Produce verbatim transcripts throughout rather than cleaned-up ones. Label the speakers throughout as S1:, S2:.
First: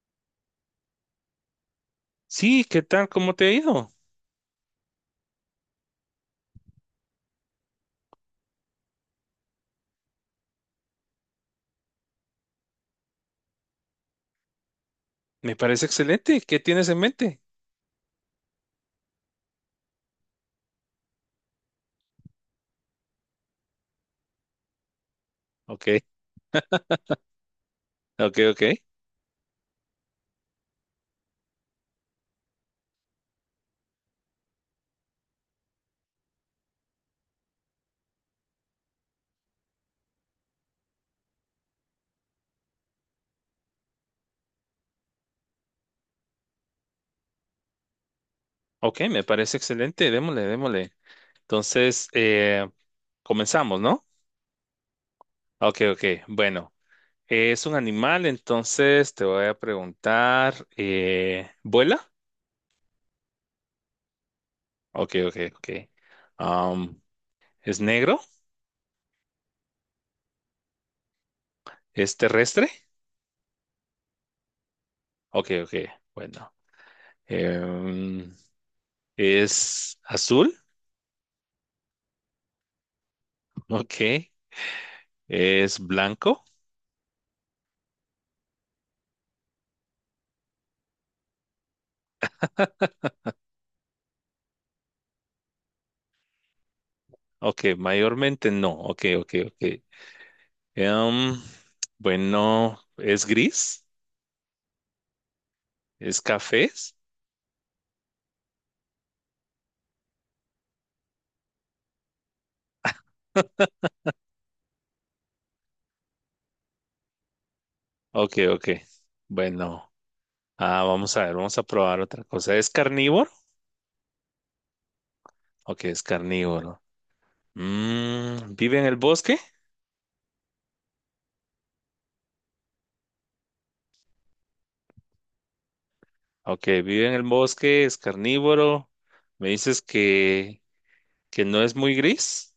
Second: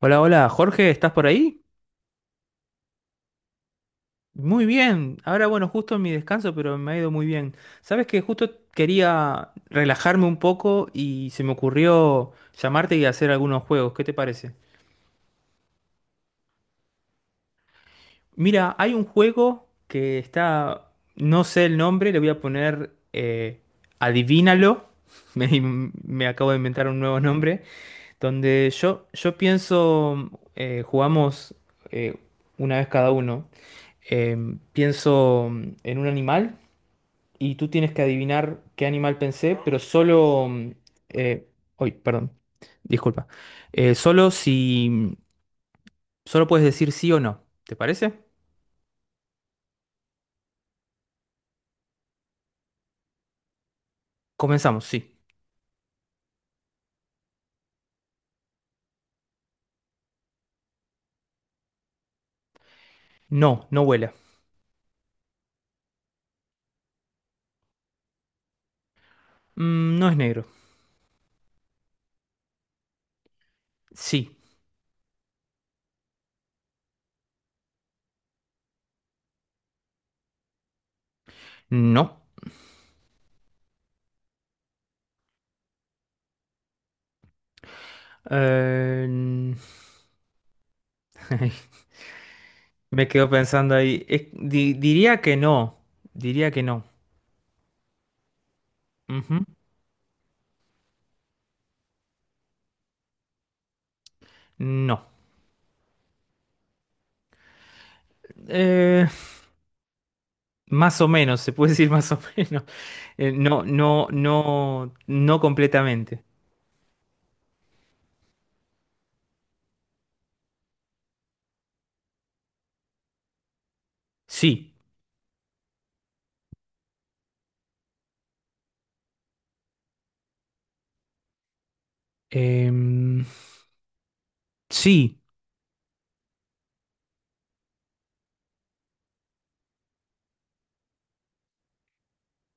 S1: Hola, hola, Jorge, ¿estás por ahí?
S2: Sí, ¿qué tal? ¿Cómo te ha ido?
S1: Muy bien. Ahora, bueno, justo en mi descanso, pero me ha ido muy bien. Sabes que justo quería relajarme un poco y se me ocurrió llamarte y hacer algunos juegos. ¿Qué te parece?
S2: Me parece excelente. ¿Qué tienes en mente?
S1: Mira, hay un juego que está, no sé el nombre, le voy a poner eh, Adivínalo. Me,
S2: Ok,
S1: me acabo de inventar un nuevo nombre,
S2: ok, ok.
S1: donde yo, yo pienso, eh, jugamos eh, una vez cada uno. Eh, pienso mm, en un animal y tú tienes que adivinar qué animal pensé, pero solo... mm, eh, uy, perdón, disculpa. Eh, solo si... mm, solo puedes decir sí o no, ¿te parece?
S2: Ok, me parece excelente. Démosle, démosle. Entonces, eh, comenzamos, ¿no?
S1: Comenzamos, sí.
S2: Ok, ok. Bueno, es un animal, entonces te voy a preguntar, eh, ¿vuela?
S1: No, no vuela.
S2: Ok, ok, ok. Am, ¿es negro?
S1: Mm, no es negro.
S2: ¿Es terrestre?
S1: Sí.
S2: Ok, ok. Bueno. Em, ¿es azul?
S1: No.
S2: Ok. ¿Es blanco?
S1: Eh, n- me quedo pensando ahí. Es- di- diría que no. Diría que no.
S2: Ok, mayormente no. Ok, ok,
S1: Ujú.
S2: ok. Em, bueno, ¿es gris?
S1: No.
S2: ¿Es café?
S1: Eh, Más o menos, se puede decir más o menos. Eh, no, no, no, no completamente.
S2: Ok, ok. Bueno, ah, vamos a ver, vamos a probar otra cosa. ¿Es carnívoro?
S1: Sí.
S2: Ok, es carnívoro. Mm, ¿vive en el bosque?
S1: Em, sí,
S2: Ok, vive en el bosque, es carnívoro. Me dices que, que no es muy gris.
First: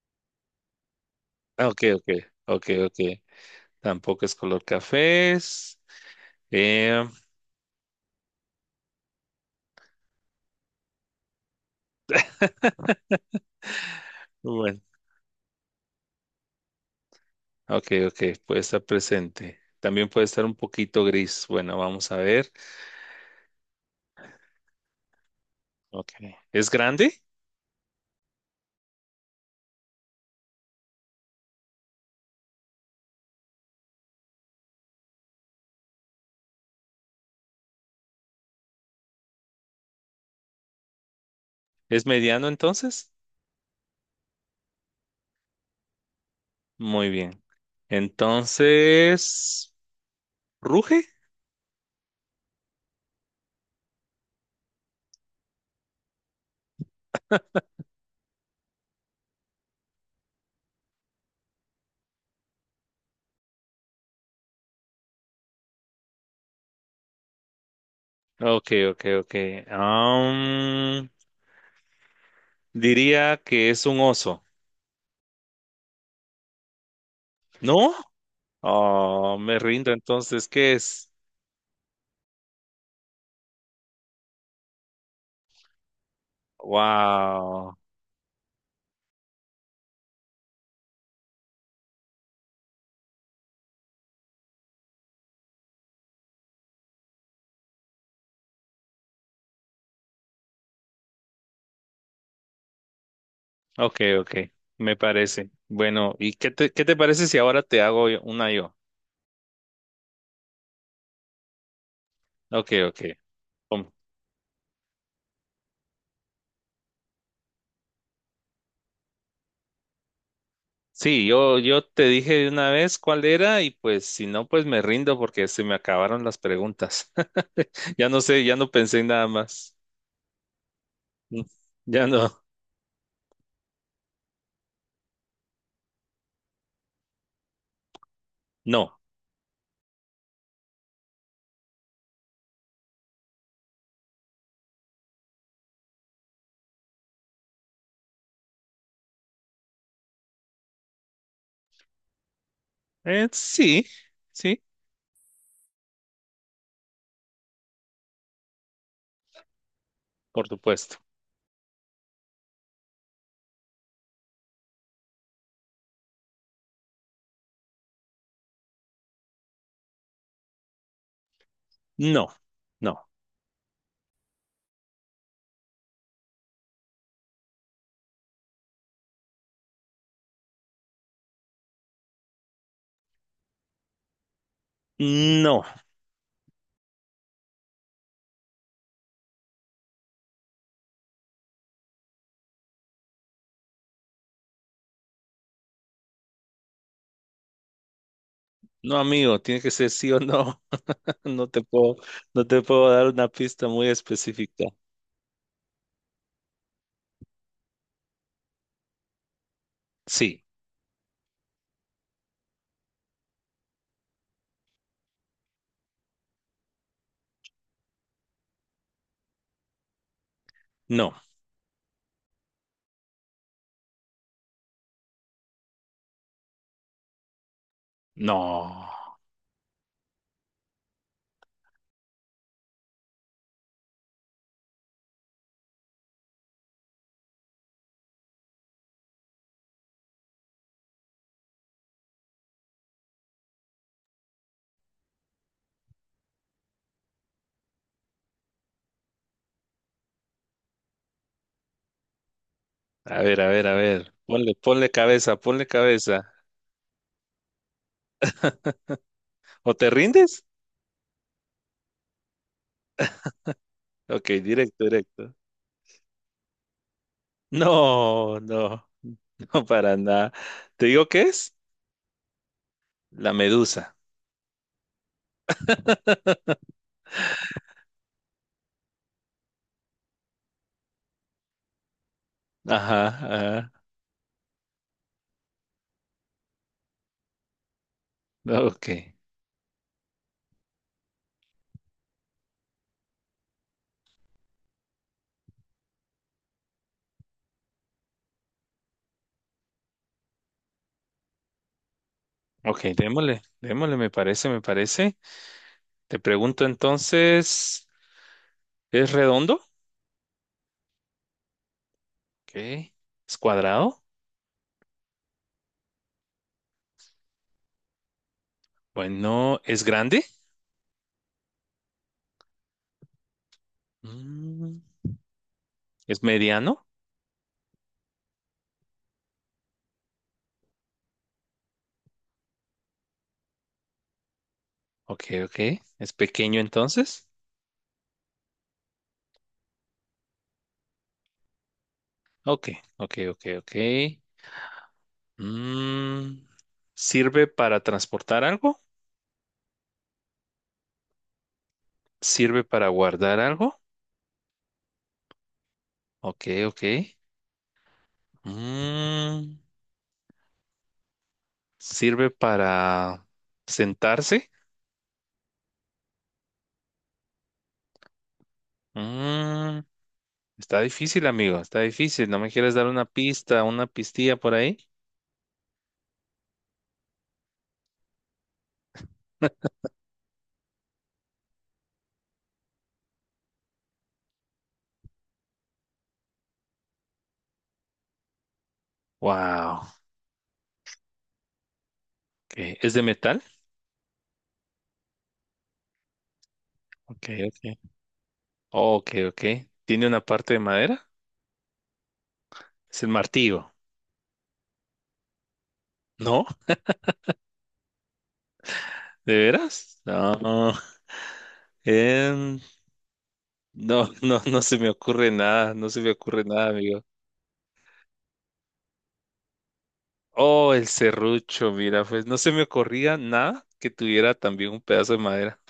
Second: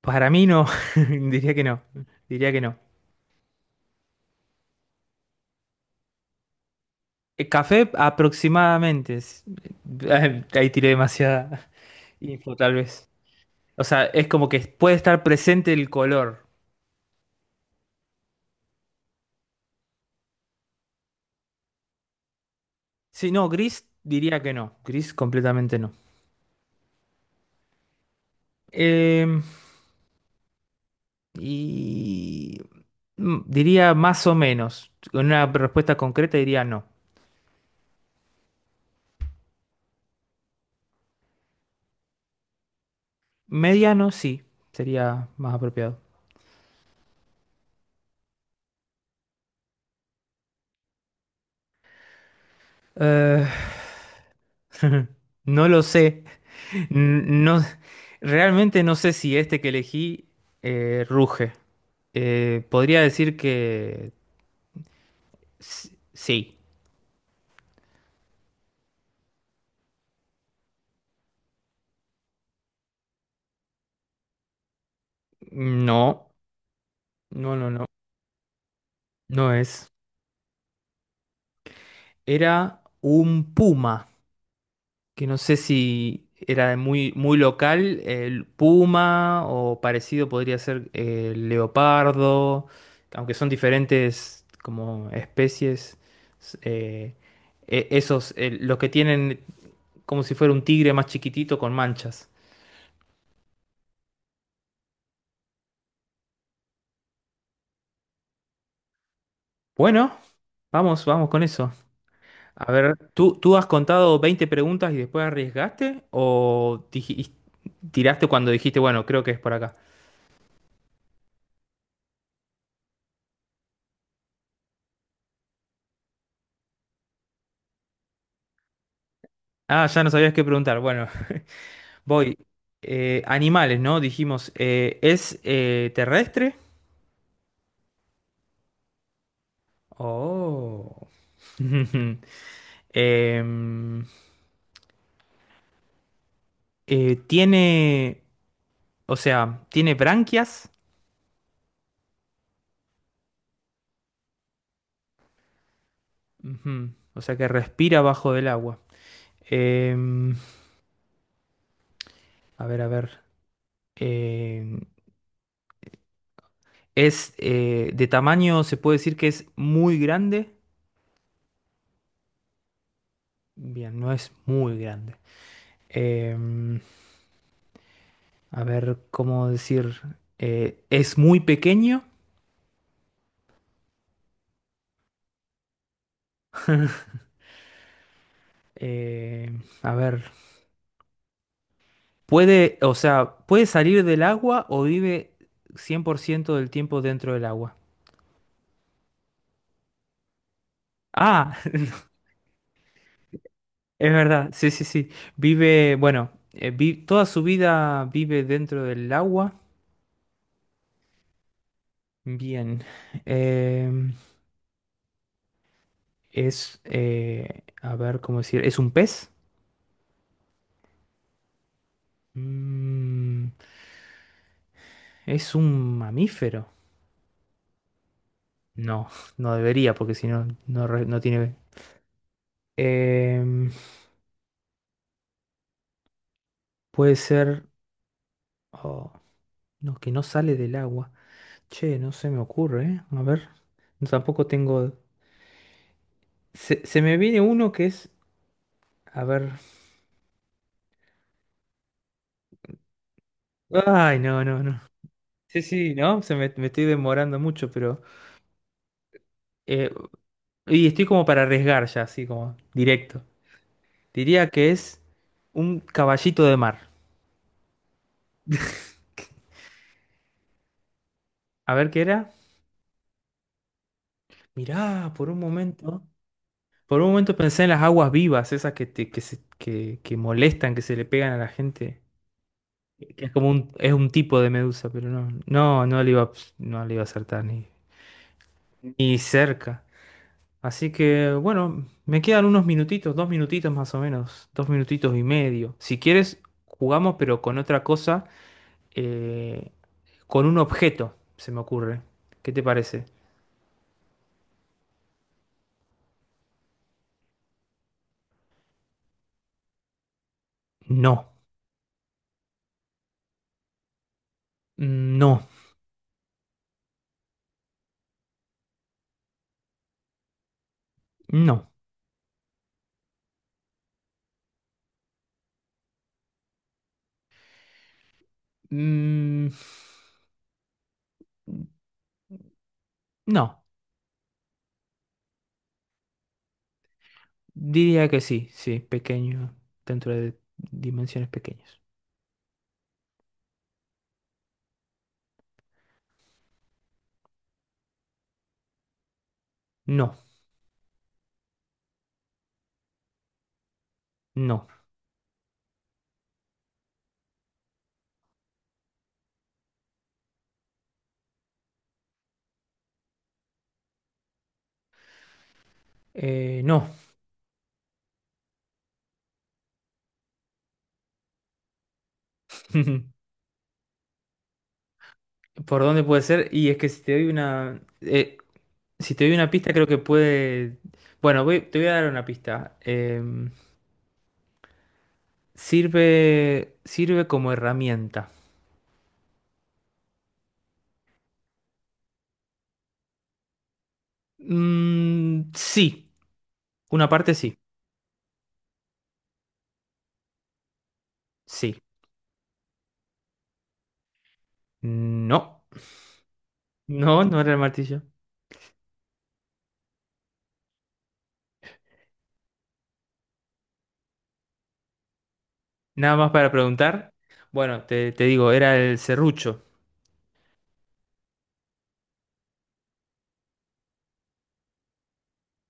S1: para mí no. Diría que
S2: Ah,
S1: no.
S2: ok, ok,
S1: Diría que
S2: ok,
S1: no.
S2: ok. Tampoco es color café. Eh,
S1: Eh, Café aproximadamente. es- eh, Ahí tiré demasiada info, tal vez. O sea, es como que puede estar presente el color.
S2: Ok, ok, puede estar presente. También puede estar un poquito gris. Bueno, vamos a ver.
S1: Sí, no, gris diría que no. Gris completamente no.
S2: Ok. ¿Es grande?
S1: Em, y mm, diría más o menos. Con una respuesta concreta diría no.
S2: ¿Es mediano entonces?
S1: Mediano, sí, sería más apropiado.
S2: Muy bien. Entonces, ¿ruge?
S1: Eh, no lo sé. N- No, realmente no sé si este que elegí eh, ruge. Eh, podría decir que s- sí.
S2: Ok, ok, ok. Am, diría que es un oso.
S1: No, no, no, no.
S2: ¿No? Oh,
S1: No
S2: me rindo
S1: es.
S2: entonces. ¿Qué es?
S1: Era un puma, que no sé si era muy, muy
S2: Wow.
S1: local, el puma, o parecido podría ser el leopardo, aunque son diferentes como especies, s- eh, e- esos, eh, los que tienen como si fuera un tigre más chiquitito con manchas.
S2: Ok, ok. Me parece. Bueno, ¿y qué te, qué te parece si ahora te hago yo- una yo?
S1: Bueno, vamos, vamos con eso. A
S2: Ok,
S1: ver,
S2: ok.
S1: ¿tú, tú has contado veinte preguntas y después arriesgaste o diji- tiraste cuando dijiste, bueno, creo que es por acá?
S2: Sí, yo, yo te dije de una vez cuál era y pues si no, pues me rindo porque se me acabaron las preguntas. Ya no sé, ya no pensé en nada más.
S1: Ah, ya no sabías qué preguntar. Bueno,
S2: Mm, ya
S1: voy.
S2: no.
S1: Eh, animales, ¿no? Dijimos. eh, ¿es eh, terrestre?
S2: No.
S1: Oh. Em, eh, Tiene. O sea, tiene branquias.
S2: Eh, sí, sí,
S1: Ujú. O sea que respira bajo del agua. Em,
S2: por supuesto.
S1: a ver, a ver. Em, es, eh, de tamaño, se puede decir que es muy grande.
S2: No, no,
S1: Bien, no es muy grande. Em, a ver, ¿cómo decir? Eh, es muy pequeño.
S2: no.
S1: Eh, a ver, puede, o sea, puede salir del agua o vive cien por ciento del tiempo dentro del agua.
S2: No, amigo, tiene que ser sí o no. No
S1: Ah,
S2: te puedo, no te puedo dar una pista muy
S1: es verdad,
S2: específica.
S1: sí, sí, sí. Vive, bueno, eh, vi- toda su vida vive dentro del agua.
S2: Sí,
S1: Bien. Em, es, eh, a ver, ¿cómo decir? ¿Es un pez?
S2: no,
S1: Mm, ¿es un mamífero?
S2: no.
S1: No, no debería, porque si no, no, re- no tiene... Em, puede ser... oh, no, que no sale del agua. Che, no se me ocurre, ¿eh? A ver. No, tampoco tengo. Se, se me viene uno que es. A ver.
S2: A ver, a ver, a ver.
S1: Ay, no,
S2: Ponle,
S1: no, no.
S2: ponle cabeza,
S1: Sí,
S2: ponle
S1: sí, no. Se
S2: cabeza.
S1: me, me estoy demorando mucho, pero.
S2: ¿O
S1: eh,
S2: te rindes?
S1: y estoy como para arriesgar ya, así como directo.
S2: Ok,
S1: Diría que
S2: directo,
S1: es
S2: directo.
S1: un caballito de mar.
S2: No, no, no para nada. ¿Te digo qué es?
S1: A ver qué era.
S2: La medusa.
S1: Mirá, por un momento. Por un momento pensé en las aguas vivas, esas que, te- que, se- que, que molestan, que se le pegan a la gente.
S2: Ajá,
S1: Es como un,
S2: ajá.
S1: es un tipo de medusa, pero no, no, no le iba, a- no le iba a acertar ni,
S2: Ok,
S1: ni cerca. Así que bueno, me quedan unos minutitos, dos minutitos más o menos, dos minutitos y medio. Si quieres, jugamos, pero con otra cosa, eh, con un objeto, se me ocurre. ¿Qué te
S2: ok,
S1: parece?
S2: démosle, démosle, me parece, me parece. Te pregunto entonces, ¿es redondo?
S1: No.
S2: Ok. ¿Es cuadrado?
S1: Mm, no,
S2: Bueno, ¿es grande?
S1: no.
S2: Mm, ¿es mediano?
S1: Mm, no,
S2: Ok, ok. ¿Es pequeño entonces?
S1: diría que sí, sí, pequeño, dentro de dimensiones pequeñas.
S2: Ok, ok, ok, ok. Mm, ¿sirve para transportar algo?
S1: No,
S2: ¿Sirve para guardar algo?
S1: no,
S2: Ok, ok. Mm, sirve para sentarse.
S1: eh, no.
S2: Mm, está difícil, amigo. Está difícil. ¿No me quieres dar una pista, una pistilla por ahí?
S1: ¿Por dónde puede ser? Y es que si te doy una. Eh, si te doy una pista, creo que puede. Bueno, voy- te voy a dar una pista. Em, sirve. Sirve como herramienta.
S2: Wow. Okay. ¿Es de metal?
S1: Mm, sí. Una
S2: Ok,
S1: parte sí.
S2: ok. Ok, ok. ¿Tiene una parte de madera?
S1: Sí.
S2: Es el martillo.
S1: No.
S2: ¿No?
S1: No, no era el martillo.
S2: ¿De veras? No. Em, no, no, no se me ocurre nada. No se me
S1: Nada más
S2: ocurre
S1: para
S2: nada, amigo.
S1: preguntar. Bueno, te, te digo, era el serrucho.
S2: Oh, el serrucho, mira, pues no se me ocurría nada que tuviera también un pedazo de madera.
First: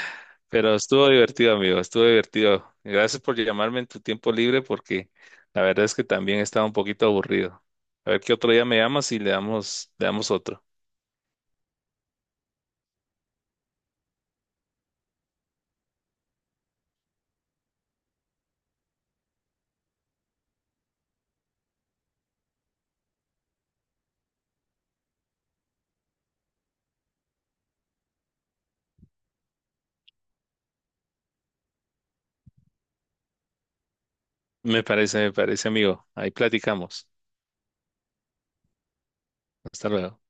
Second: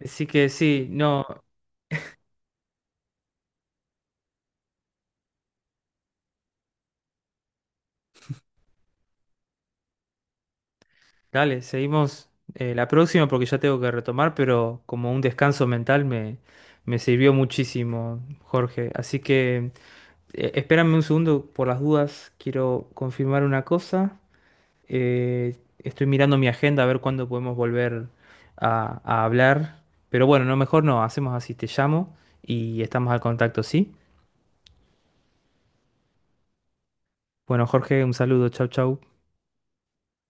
S1: Así que
S2: Pero
S1: sí,
S2: estuvo
S1: no.
S2: divertido, amigo, estuvo divertido. Gracias por llamarme en tu tiempo libre porque la verdad es que también estaba un poquito aburrido. A ver qué otro día me llamas y le damos, le damos otro.
S1: Dale, seguimos eh, la próxima porque ya tengo que retomar, pero como un descanso mental me, me sirvió muchísimo, Jorge. Así que eh, espérame un segundo por las dudas, quiero confirmar una cosa. Eh, estoy mirando mi agenda a ver cuándo podemos volver a, a hablar. Pero bueno, no, mejor no, hacemos así, te llamo y estamos al contacto, ¿sí?
S2: Me parece, me parece, amigo. Ahí platicamos.
S1: Bueno, Jorge, un saludo, chau, chau.
S2: Hasta luego.